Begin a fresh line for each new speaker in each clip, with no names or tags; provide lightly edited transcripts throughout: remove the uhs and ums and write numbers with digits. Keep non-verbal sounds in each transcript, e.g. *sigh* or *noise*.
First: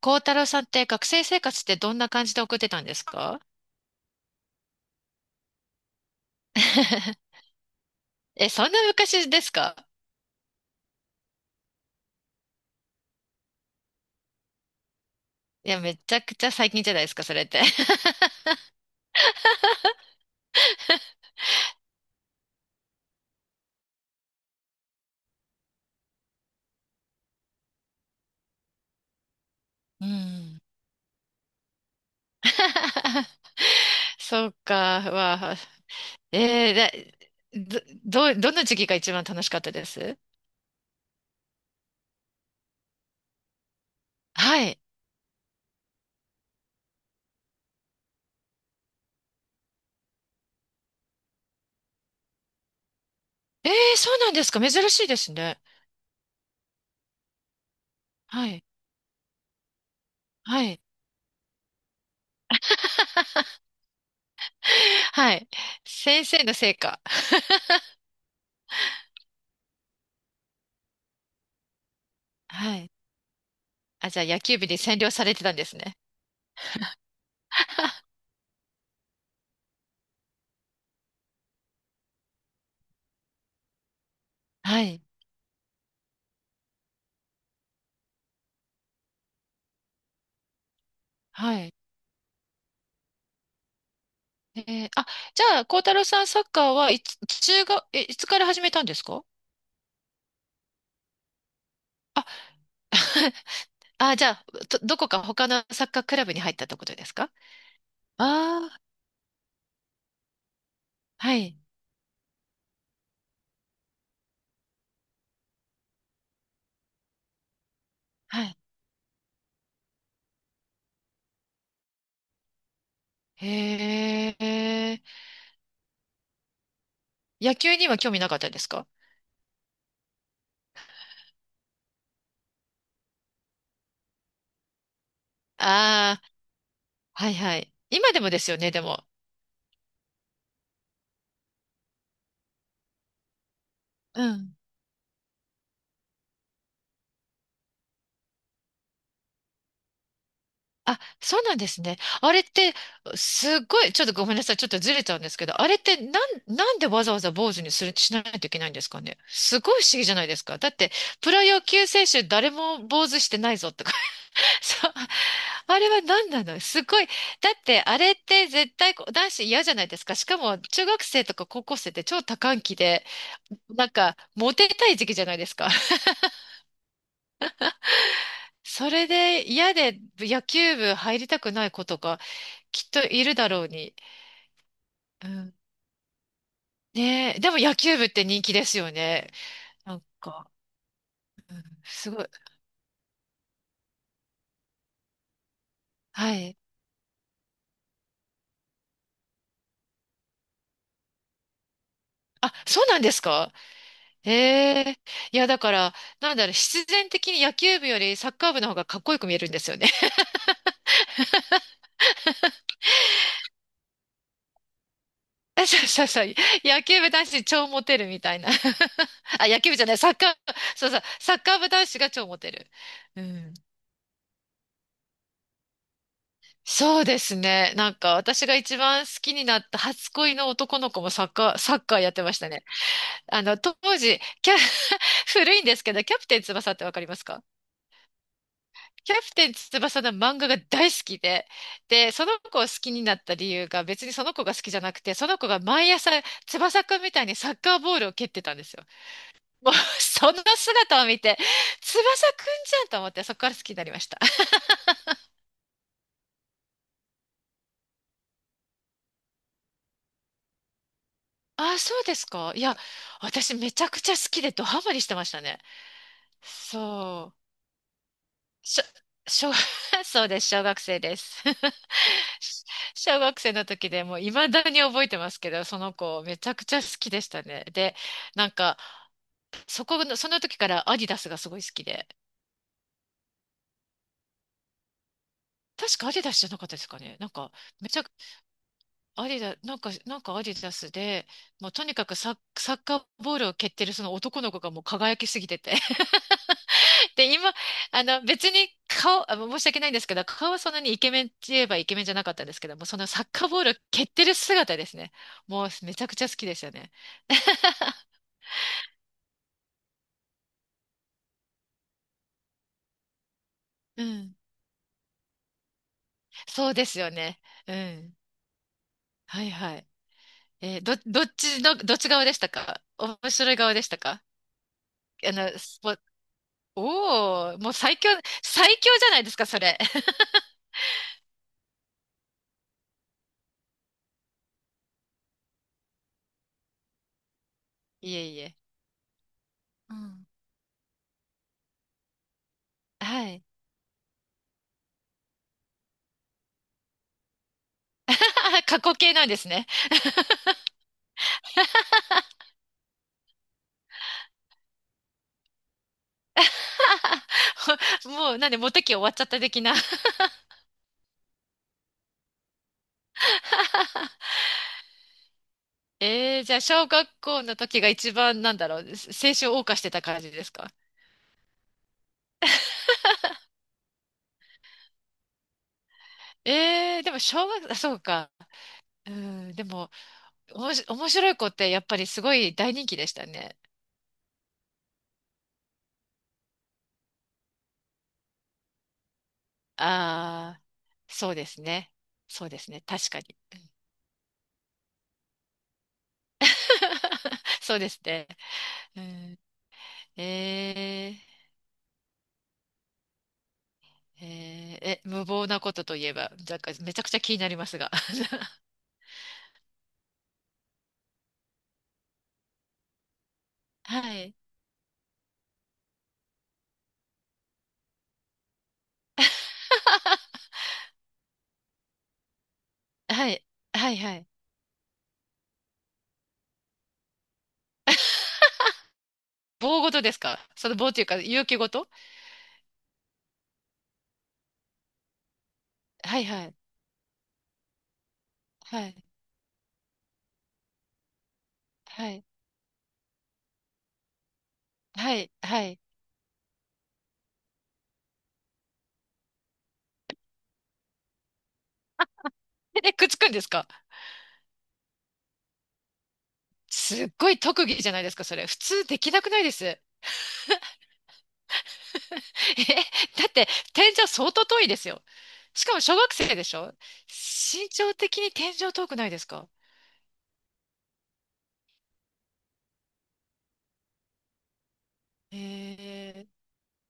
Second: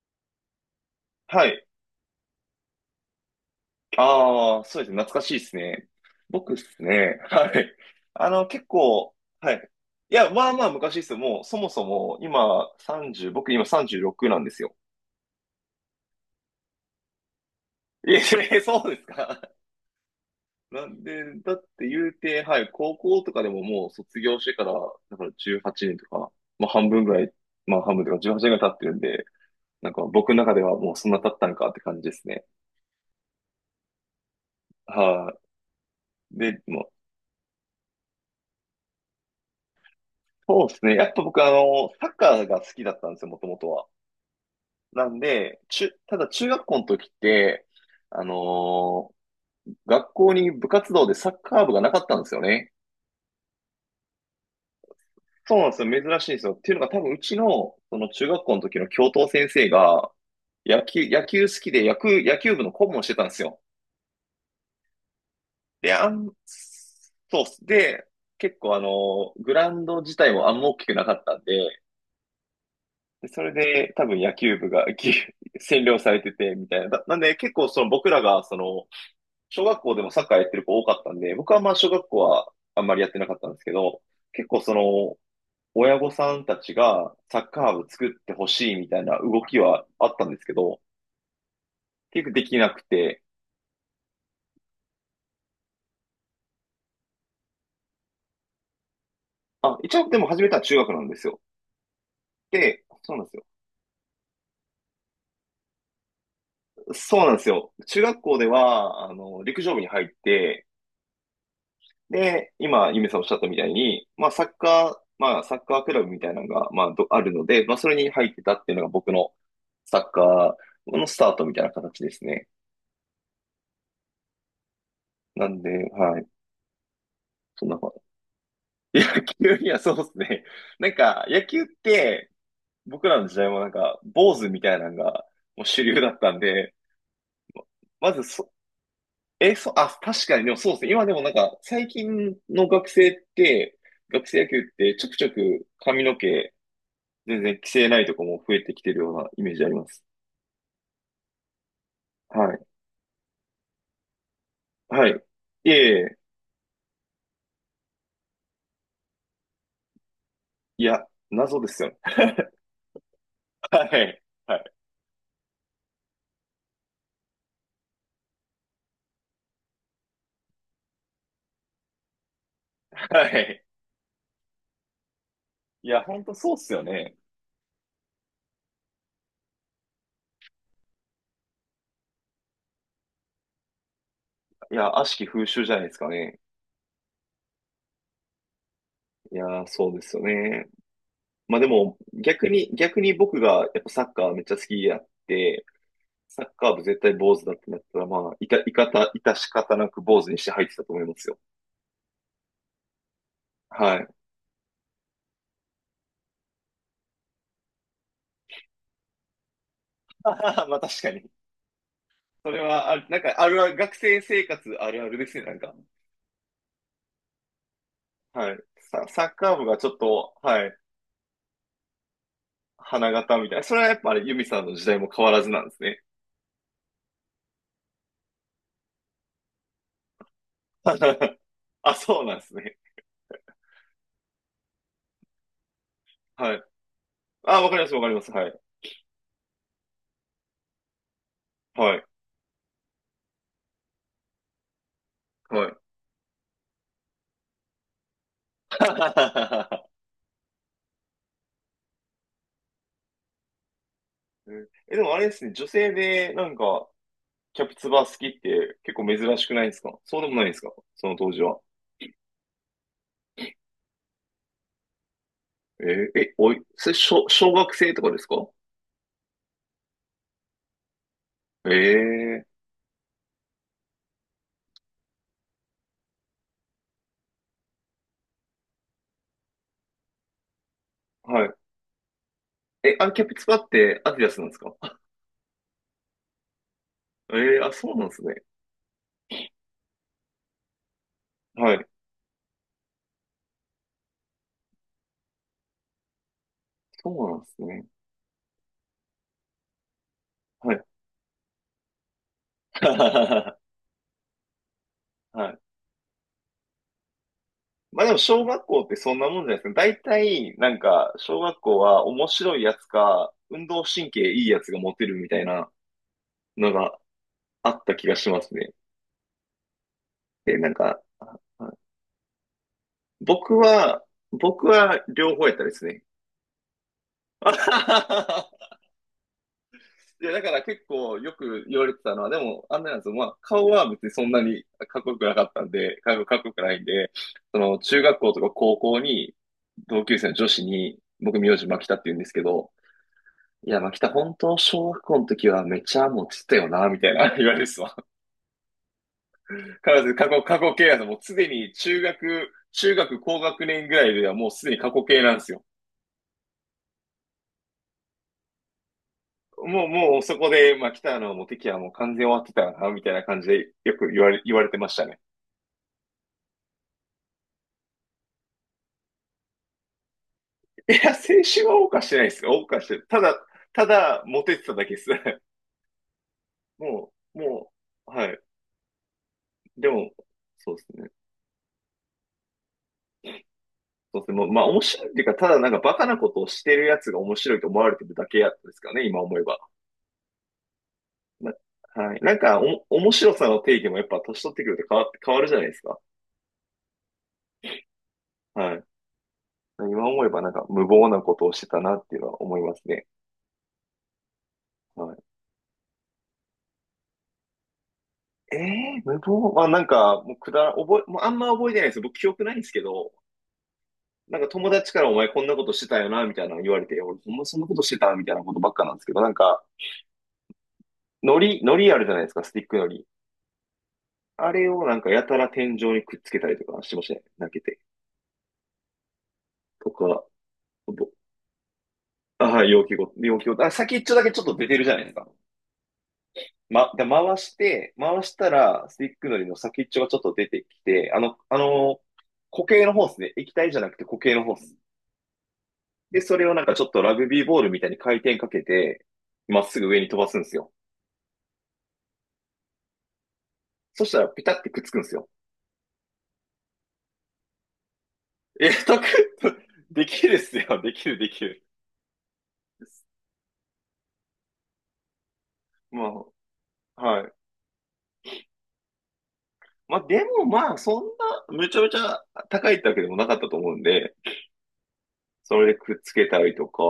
孝太郎さんって学生生
は
活っ
い。
てどんな感じで送ってたんですか？
ああ、そうですね。懐かしいですね。僕ですね。
*laughs*
はい。
え、
結
そんな
構、
昔で
は
す
い。
か？
いや、まあまあ昔ですよ。もう、そもそも、今、30、僕今36なんですよ。
いや、めちゃくちゃ最近じゃないですか、それって。*laughs*
いえ、*laughs* そうですか。*laughs* なんで、だって言うて、はい、高校とかでももう卒業してから、だから18年とか、まあ半分ぐらい、まあ半分とか18年ぐらい経ってるんで、なんか
う
僕の中
ん。
ではもうそんな経ったのかって感じですね。
*laughs* そうか、
は
わあ。
い。で、もう、
えー、だ、ど、ど、どの時期が一番楽しかったです？
そうですね。やっぱ僕サッカーが好きだったんですよ、もともとは。
はい。
なんで、ただ中学校の時って、あのー学校に部活動でサッカー部がなかったんですよね。
えー、そうなんですか。珍しいです
そ
ね。
うなんですよ。珍しいんですよ。っていうのが多分うちの、その中学
は
校の
い。
時の教頭先生が、
はい。
野球好きで野球部の顧問をしてたんです
*laughs*
よ。
はい。
で、あ
先
ん、
生のせいか。
そうっす。
*laughs*
で、結構グラウンド自体もあんま大きくなかったんで、
はい。
でそれで多
あ、じ
分
ゃあ
野
野球
球
部
部
に
が
占
ぎ
領されてた
*laughs*
んです
占
ね。
領されてて、みたいな。だなんで結構その僕らがその、小学校でもサッカーやってる子多かったんで、僕はまあ小学校はあんまりやってなかったんですけど、結構そ
はい。
の、親御さんたちがサッカー部作ってほしいみたいな動きはあったんですけど、
はい。
結局できなくて、
えー、あ、じゃあ、孝太郎さん、サッカーはいつ、中学、え、いつから始めたんですか？
あ、一応でも始めたのは中学なんですよ。
あ、
で、そうなんで
*laughs*
すよ。
あ、じゃあ、どこか他のサッカークラブに入ったってことです
そう
か？
なんですよ。中学校で
ああー、
は、陸上部に入って、
はい、
で、今、ゆめさんおっしゃったみたいに、まあ、サッカー、まあ、サッカークラブみたいなのが、まあ、どあるので、まあ、それに入って
は
た
い。
っていうのが僕のサッカーのスタートみたいな形ですね。
へえ、
なんで、はい。
野
そん
球
な
に
感
は興味なかったですか？
じ。*laughs* 野球にはそうですね。なんか、野球って、僕らの時代もなんか、坊主みたいなのが、もう主流だっ
あ
たんで、
あー、はいはい。
ま
今で
ず
もで
そ、
すよね、でも。
え、そ、あ、確かに、でもそうですね。今でもなんか、最近の学生って、
う
学生野
ん。
球ってちょくちょく髪の毛、全然規制ないとこも増えてきてるようなイメージあります。
あ、そうなんですね。あれっ
はい。
て、すっごい、ちょっとごめんなさい。ちょっとずれ
は
ちゃう
い。
んですけど、あ
いえ
れっ
い
て、
え、
なんでわざわざ坊主にする、しないといけないんですかね。すごい不思議じゃないですか。だっ
い
て、
や、
プロ
謎
野
です
球
よね。
選手誰も坊主してない
*laughs*
ぞと
は
か。
い。は
*laughs*
い。
そう。あれは何なのすごい。だって、あれって絶対こう男子嫌じゃないですか。しかも、中学生とか高校生って超多感期で、
はい。
なんか、モテたい時期じゃないですか。
いや、
*laughs*
ほんとそうっすよね。
それで嫌で野球部入りたくない子とか、きっといるだろうに。
いや、悪しき
う
風
ん、
習じゃないですかね。
ねえ、でも野球部って人気ですよね。
いやー、そう
な
で
ん
すよ
か、
ね。まあでも、
すごい。
逆に僕がやっぱサッカーめっちゃ好きやって、
は
サッ
い。
カー部絶対坊主だってなったら、まあ、いた、いかた、いたし方なく坊主にして入ってたと思いますよ。
あ、そうなんですか？
はい。*laughs*
ええ、いや、だから、なんだろう、必然的に野球部よりサッカー部の方がかっこよく見えるんですよね。
まあ確かに。それは、あ、なんか、あるある、学生生活あるあるですね、なん
*laughs*
か。
そうそうそう。野球部男子超モテるみたいな。
はい。サッ
*laughs* あ、
カー
野
部
球
が
部じ
ち
ゃ
ょ
な
っ
い、サッカ
と、
ー、
はい、
そうそう、サッカー部男子が超モテる。
花
う
形み
ん。
たいな。それはやっぱあれ、ユミさんの時代も変わらずなんですね。
そうですね。なんか、私が一番好きになった初恋の男の子もサッ
*laughs*
カー、サッ
あ、
カーやっ
そ
て
う
ま
な
し
んで
た
す
ね。
ね。
あの、当時、キャ、*laughs* 古いんですけど、キャプテン
はい。
翼ってわかりますか？
あ、わかります。はい。
キャプテン翼の漫画が大好きで、
はい。
で、その子を好きになった理由が別にその子が好きじゃなくて、その子が
はい。
毎朝翼くんみたいにサッカーボールを蹴ってたんですよ。もう、
*laughs*
その姿を見て、翼くんじゃんと思って、そこから好きになりました。
うんえ、でもあれですね、女性でなんか、キャプツバ好きって結構珍しくないですか？そうでもないですか？その当時は。
あ、そうですか？いや、私めちゃくちゃ好きでドハマりしてましたね。
えーえ、おい、それ
そう。
小学生とかですか？
しょ、小 *laughs* そうです。小学生です。
ええ
小学生の時でもう未だに覚えてますけど、その子めちゃくちゃ好きでしたね。で、なんか、そこの、その時からアディダスが
は
す
い。
ごい好きで、
え、あれ、キャプツバってアディダスなんですか？
確かアディダスじゃなかったですかね。なん
え
か、
えーあ、
め
そう
ちゃ
なん
く、
ですね。
アディダ、なんか、なんかアディダスで、もう
は
と
い。
にかくサッ、サッカーボールを蹴ってるその男の子がもう輝きすぎてて。*laughs*
そう
で、
なんで
今、
すね。
あの、別に顔、あの申し訳ないんですけど、顔はそ
は
んな
い
にイケメンって言えばイケメンじゃなかったんですけども、そのサッカー
は
ボールを蹴ってる姿ですね。
い。
もうめちゃくちゃ好きでしたね。
まあ
*laughs*
でも小学校ってそんなもんじゃないですか。大体、なんか、小学校は面白いやつか、運動
う
神経
ん。
いいやつがモテるみたいな
そ
の
うで
が
すよね。
あ
う
った気が
ん。
しますね。
はいはい。
で、なんか、
どっ
あ
ち
あ
の、どっち側でしたか？面白い
僕
側でした
は、
か？
僕は
あ
両方やっ
の、
たで
ス
す
ポ、
ね。*laughs* あ
お
は
お、もう最
は
強、
はは
最強じゃないですか、それ。*laughs*
いや、だから結構よく言われてたのは、でも、あんなやつまあ、顔は別にそんなにかっこよくなかったんで、かっこよくないんで、その、中
い
学
え
校
い
とか
え。
高校に、
う
同級
ん。
生の女子に、僕名字牧田って言うんですけど、
はい。
いや、まあ、北、本当、小学校の時はめっちゃもうつってたよな、みたいな *laughs* 言われるっすわ。
*laughs* 過去形なんですね。
*laughs* 彼女、過去形なんですよ。もうすでに中学高学年ぐらいではもうすでに過去形なんですよ。
*laughs* もう、なんで、モテ期終わっちゃった的な。
もうそこで、まあ、北のもう敵はもう完全終わってたよな、みたいな感じでよく
*laughs*
言われてましたね。
えー、じゃあ、小学校の時が一番、なんだろう、青春を謳歌してた感じですか？
いや、青春は謳歌してないですよ。謳歌してる。ただ、モテてただけです。*laughs*
えー、でも、小学、
も
あそう
う、は
か。
い。
うん、で
で
も、
も、
おも
そうで
し、
す
面
ね。
白い子ってやっぱりすごい大人気でしたね。
そうですね。もうまあ面白いっていうか、ただなんかバカなことをしてるやつが面白いと思われてるだけやったですからね、今思えば。
ああ、そうで
な、
すね。
はい。なん
そうで
か
すね。
お、
確
面
かに。
白さの定義もやっぱ年取ってくると変わって、変わるじゃないですか。
*laughs* そうですね。
はい。
うん、
今思えばなんか無
え
謀なことをしてたなっていうのは思いますね。
ー、えーえ、
は
無謀なことといえば、なんかめちゃくちゃ気になりますが。*laughs*
い。えー、無謀まあなんか、もうあんま覚えてないです。僕記憶ないんですけど、
はい。
なんか友達からお前こんなことしてたよな、みたいなの言われて、俺ほんまそんなことしてたみたいなことばっかなんですけど、なんか、海海苔あるじゃないですか、スティック海苔。
はい。はいはい。
あれをなんかやたら天井にくっつけたりとかしてましたね。投げて。
*laughs* 棒
と
ごとです
か、
か？その棒という
ぼ
か、勇気ごと？
ああ、容器ごと、あ、先っちょだけちょっと出てるじゃないですか。
はいはい。
ま、で、回して、回した
は
ら、ステ
い。
ィックのりの先っちょがちょっと出てきて、
はい。
固形のホースね、液体じゃなくて固形のホース。
はい。はい。
で、それをなんかちょっとラグビーボールみたいに回転かけて、まっすぐ上に飛ばすんですよ。
え、くっつくんですか？
そしたらピタってくっつくんですよ。
すっごい特技じゃないですか、それ。普
え、
通で
たく、
きなくないで
*laughs*
す？
できるっすよ。できる。
*laughs* え、だって天井相当遠いですよ。しかも小学
ま
生でしょ？
あ、はい。
身長的に天井遠くないですか？
まあ、でもまあ、そんな、めちゃめちゃ高いってわけでもなかったと思うんで、
え
それでくっつけ
ー、
たりとか、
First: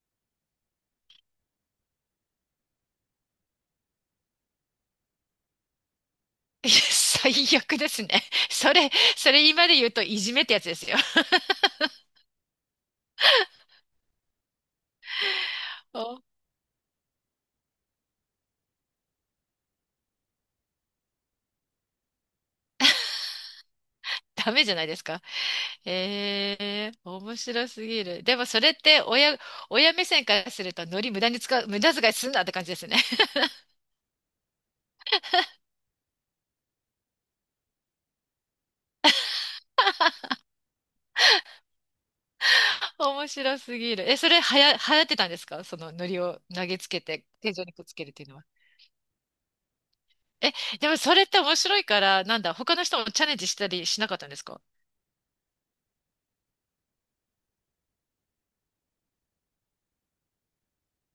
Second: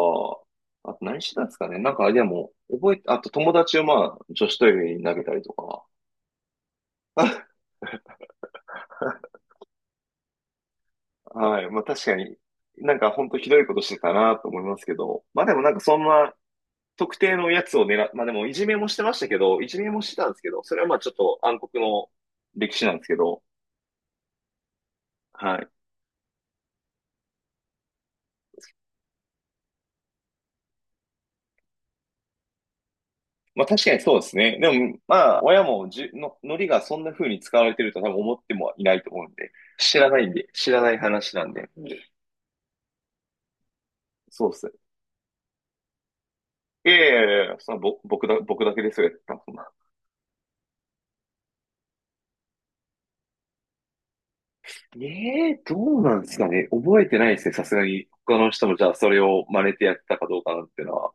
あと何してたんですかね。なんか、でも、覚えて、あと友達をまあ、女子トイレに投げたりとか。
*laughs* いや最悪ですね。それ、そ
*laughs*
れ今で言うといじめってやつですよ。
はい。まあ確かに、なんか本当ひどいことしてたなと思いますけど、まあでもなんかそんな
お、
特定のやつを狙っ、まあでもいじめもしてましたけど、いじめもしてたんですけど、それはまあちょっと暗黒の歴史なんですけど、
ダメじゃないですか。
はい。
えー、面白すぎる。でもそれって親、親目線からするとノリ無駄に使う、無駄遣いすんなって感じですね。*laughs*
まあ確かにそうですね。でも、まあ、親もじゅの、のりがそんな風に使われてると多分思ってもいないと思うんで、知らないんで、知らない話なんで。うん
面白すぎる。え、それ
そうっ
は
す。
や、流行ってたんですか？そのノリを投げつ
いやい
け
や
て
いやい
天
や、
井
そ
に
の
くっつ
ぼ、
けるっていうのは。
僕だけですよ、やったのそんな。
え、でもそれって面白いから、なんだ、他の人もチャレンジしたりしなかったんですか？
ええどうなんですかね。覚えてないですね、さすがに。他の人もじゃあそれを真似てやったかどうかなっていうのは。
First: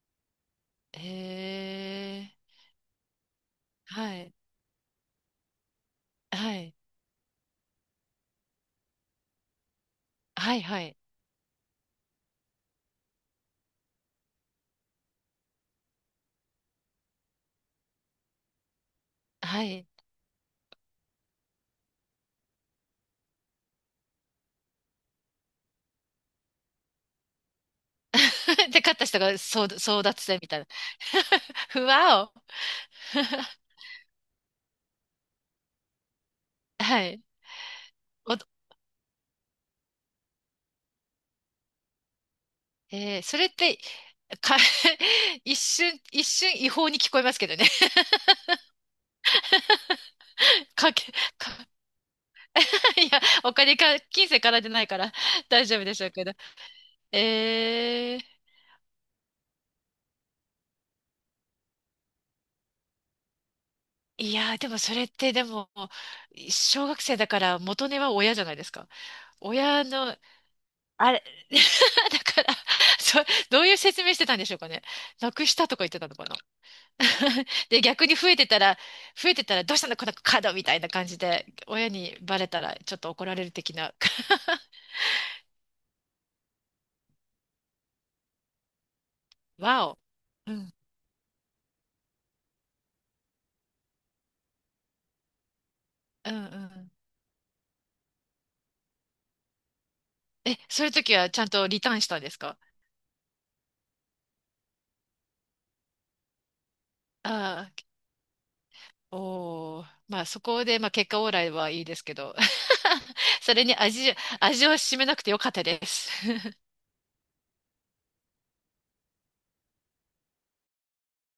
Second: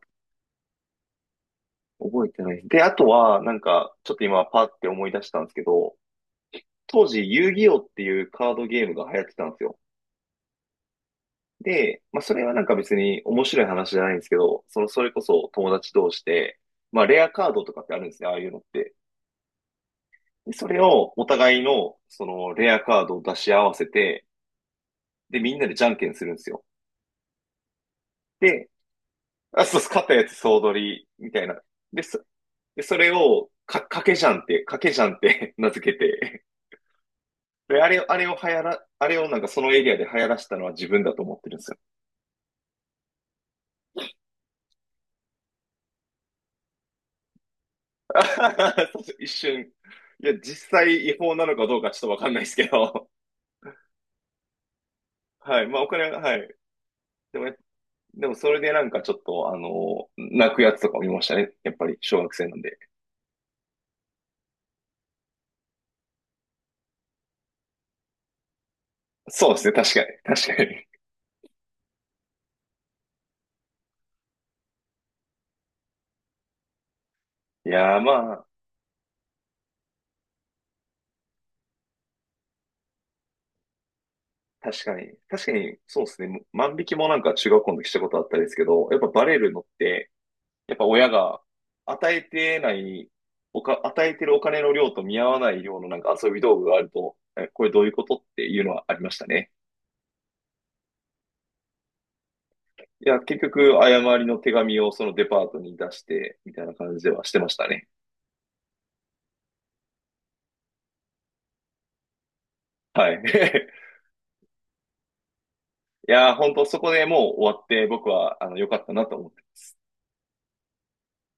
覚え
えー、
てない。で、あとは、なんか、
は
ちょっと
い、
今パって思い出したんですけど、
はい、
当時、遊戯王っていうカードゲームが流行ってたんですよ。
はい、はい、
で、まあ、それはなんか別に面白い話じゃないんですけど、その、それこそ友達同士で、まあ、レアカードとかってあるんですね、ああいうのって。
はい。
で、それをお互いの、その、レアカードを出し合わせて、で、みんなでじゃんけんするんですよ。で、
*laughs* で、勝った人が
あ、
争、
そう、
争
勝った
奪
やつ
戦みた
総
いな。
取り、みたいな。
*laughs* ふ
で、
わ
そ、
お。
で、それを、
*laughs*
か、かけじゃんって *laughs* 名付けて、
はい。
で、あれを、あれを
お、
流行ら、あれをなんかそのエリアで流行らしたのは自分だと思ってるんですよ。
えー、それって、か、*laughs* 一瞬、一瞬違法に聞こえますけどね。
*laughs* そうそう一瞬、いや、実
*laughs*
際
かけ、
違法なのか
か、
どうかちょっとわかんないですけ
*laughs*
ど。
いや、お金か、金銭からでないから
はい。
大丈
まあ、
夫
お
でし
金
ょう
は、
けど。
はい。でもね
えー、
でもそれでなんかちょっと、あの、泣くやつとか見ましたね。やっぱり、小学生なんで。
いやー、でもそれってでも、小学生だから元値は親じゃないですか。
そうですね。
親
確かに。
の、
*laughs* 確かに。
あれ、*laughs* だから、そ、どういう説明してたんでしょうかね。なくしたとか言ってたのかな。*laughs*
い
で、
やー、
逆に増
ま
え
あ、
てたら、増えてたらどうしたのこのカードみたいな感じで、親にバレたらちょっと怒られる的な。*laughs*
確かに。そうですね。万引きもなんか中学校の時したことあったんですけど、やっぱバレるのっ
わお。
て、
うん、
やっぱ親が与えてない、与えてるお金の量と見合わない量のなんか遊
うん、う
び道具がある
ん。
と、え、これどういうことっていうのはありましたね。
え、そういう時はちゃんとリターンしたんですか？
いや、結局、誤りの手紙をそのデパートに出して、みたいな感じではしてました
ああ
ね。
ー。おお、まあそこで、まあ、結果オーライはいいですけど、
はい。
*laughs* それ
*laughs*
に味、味を占めなくてよかったで
い
す。
やー、本当そこでもう終わって、僕は、あの、良かったなと思っ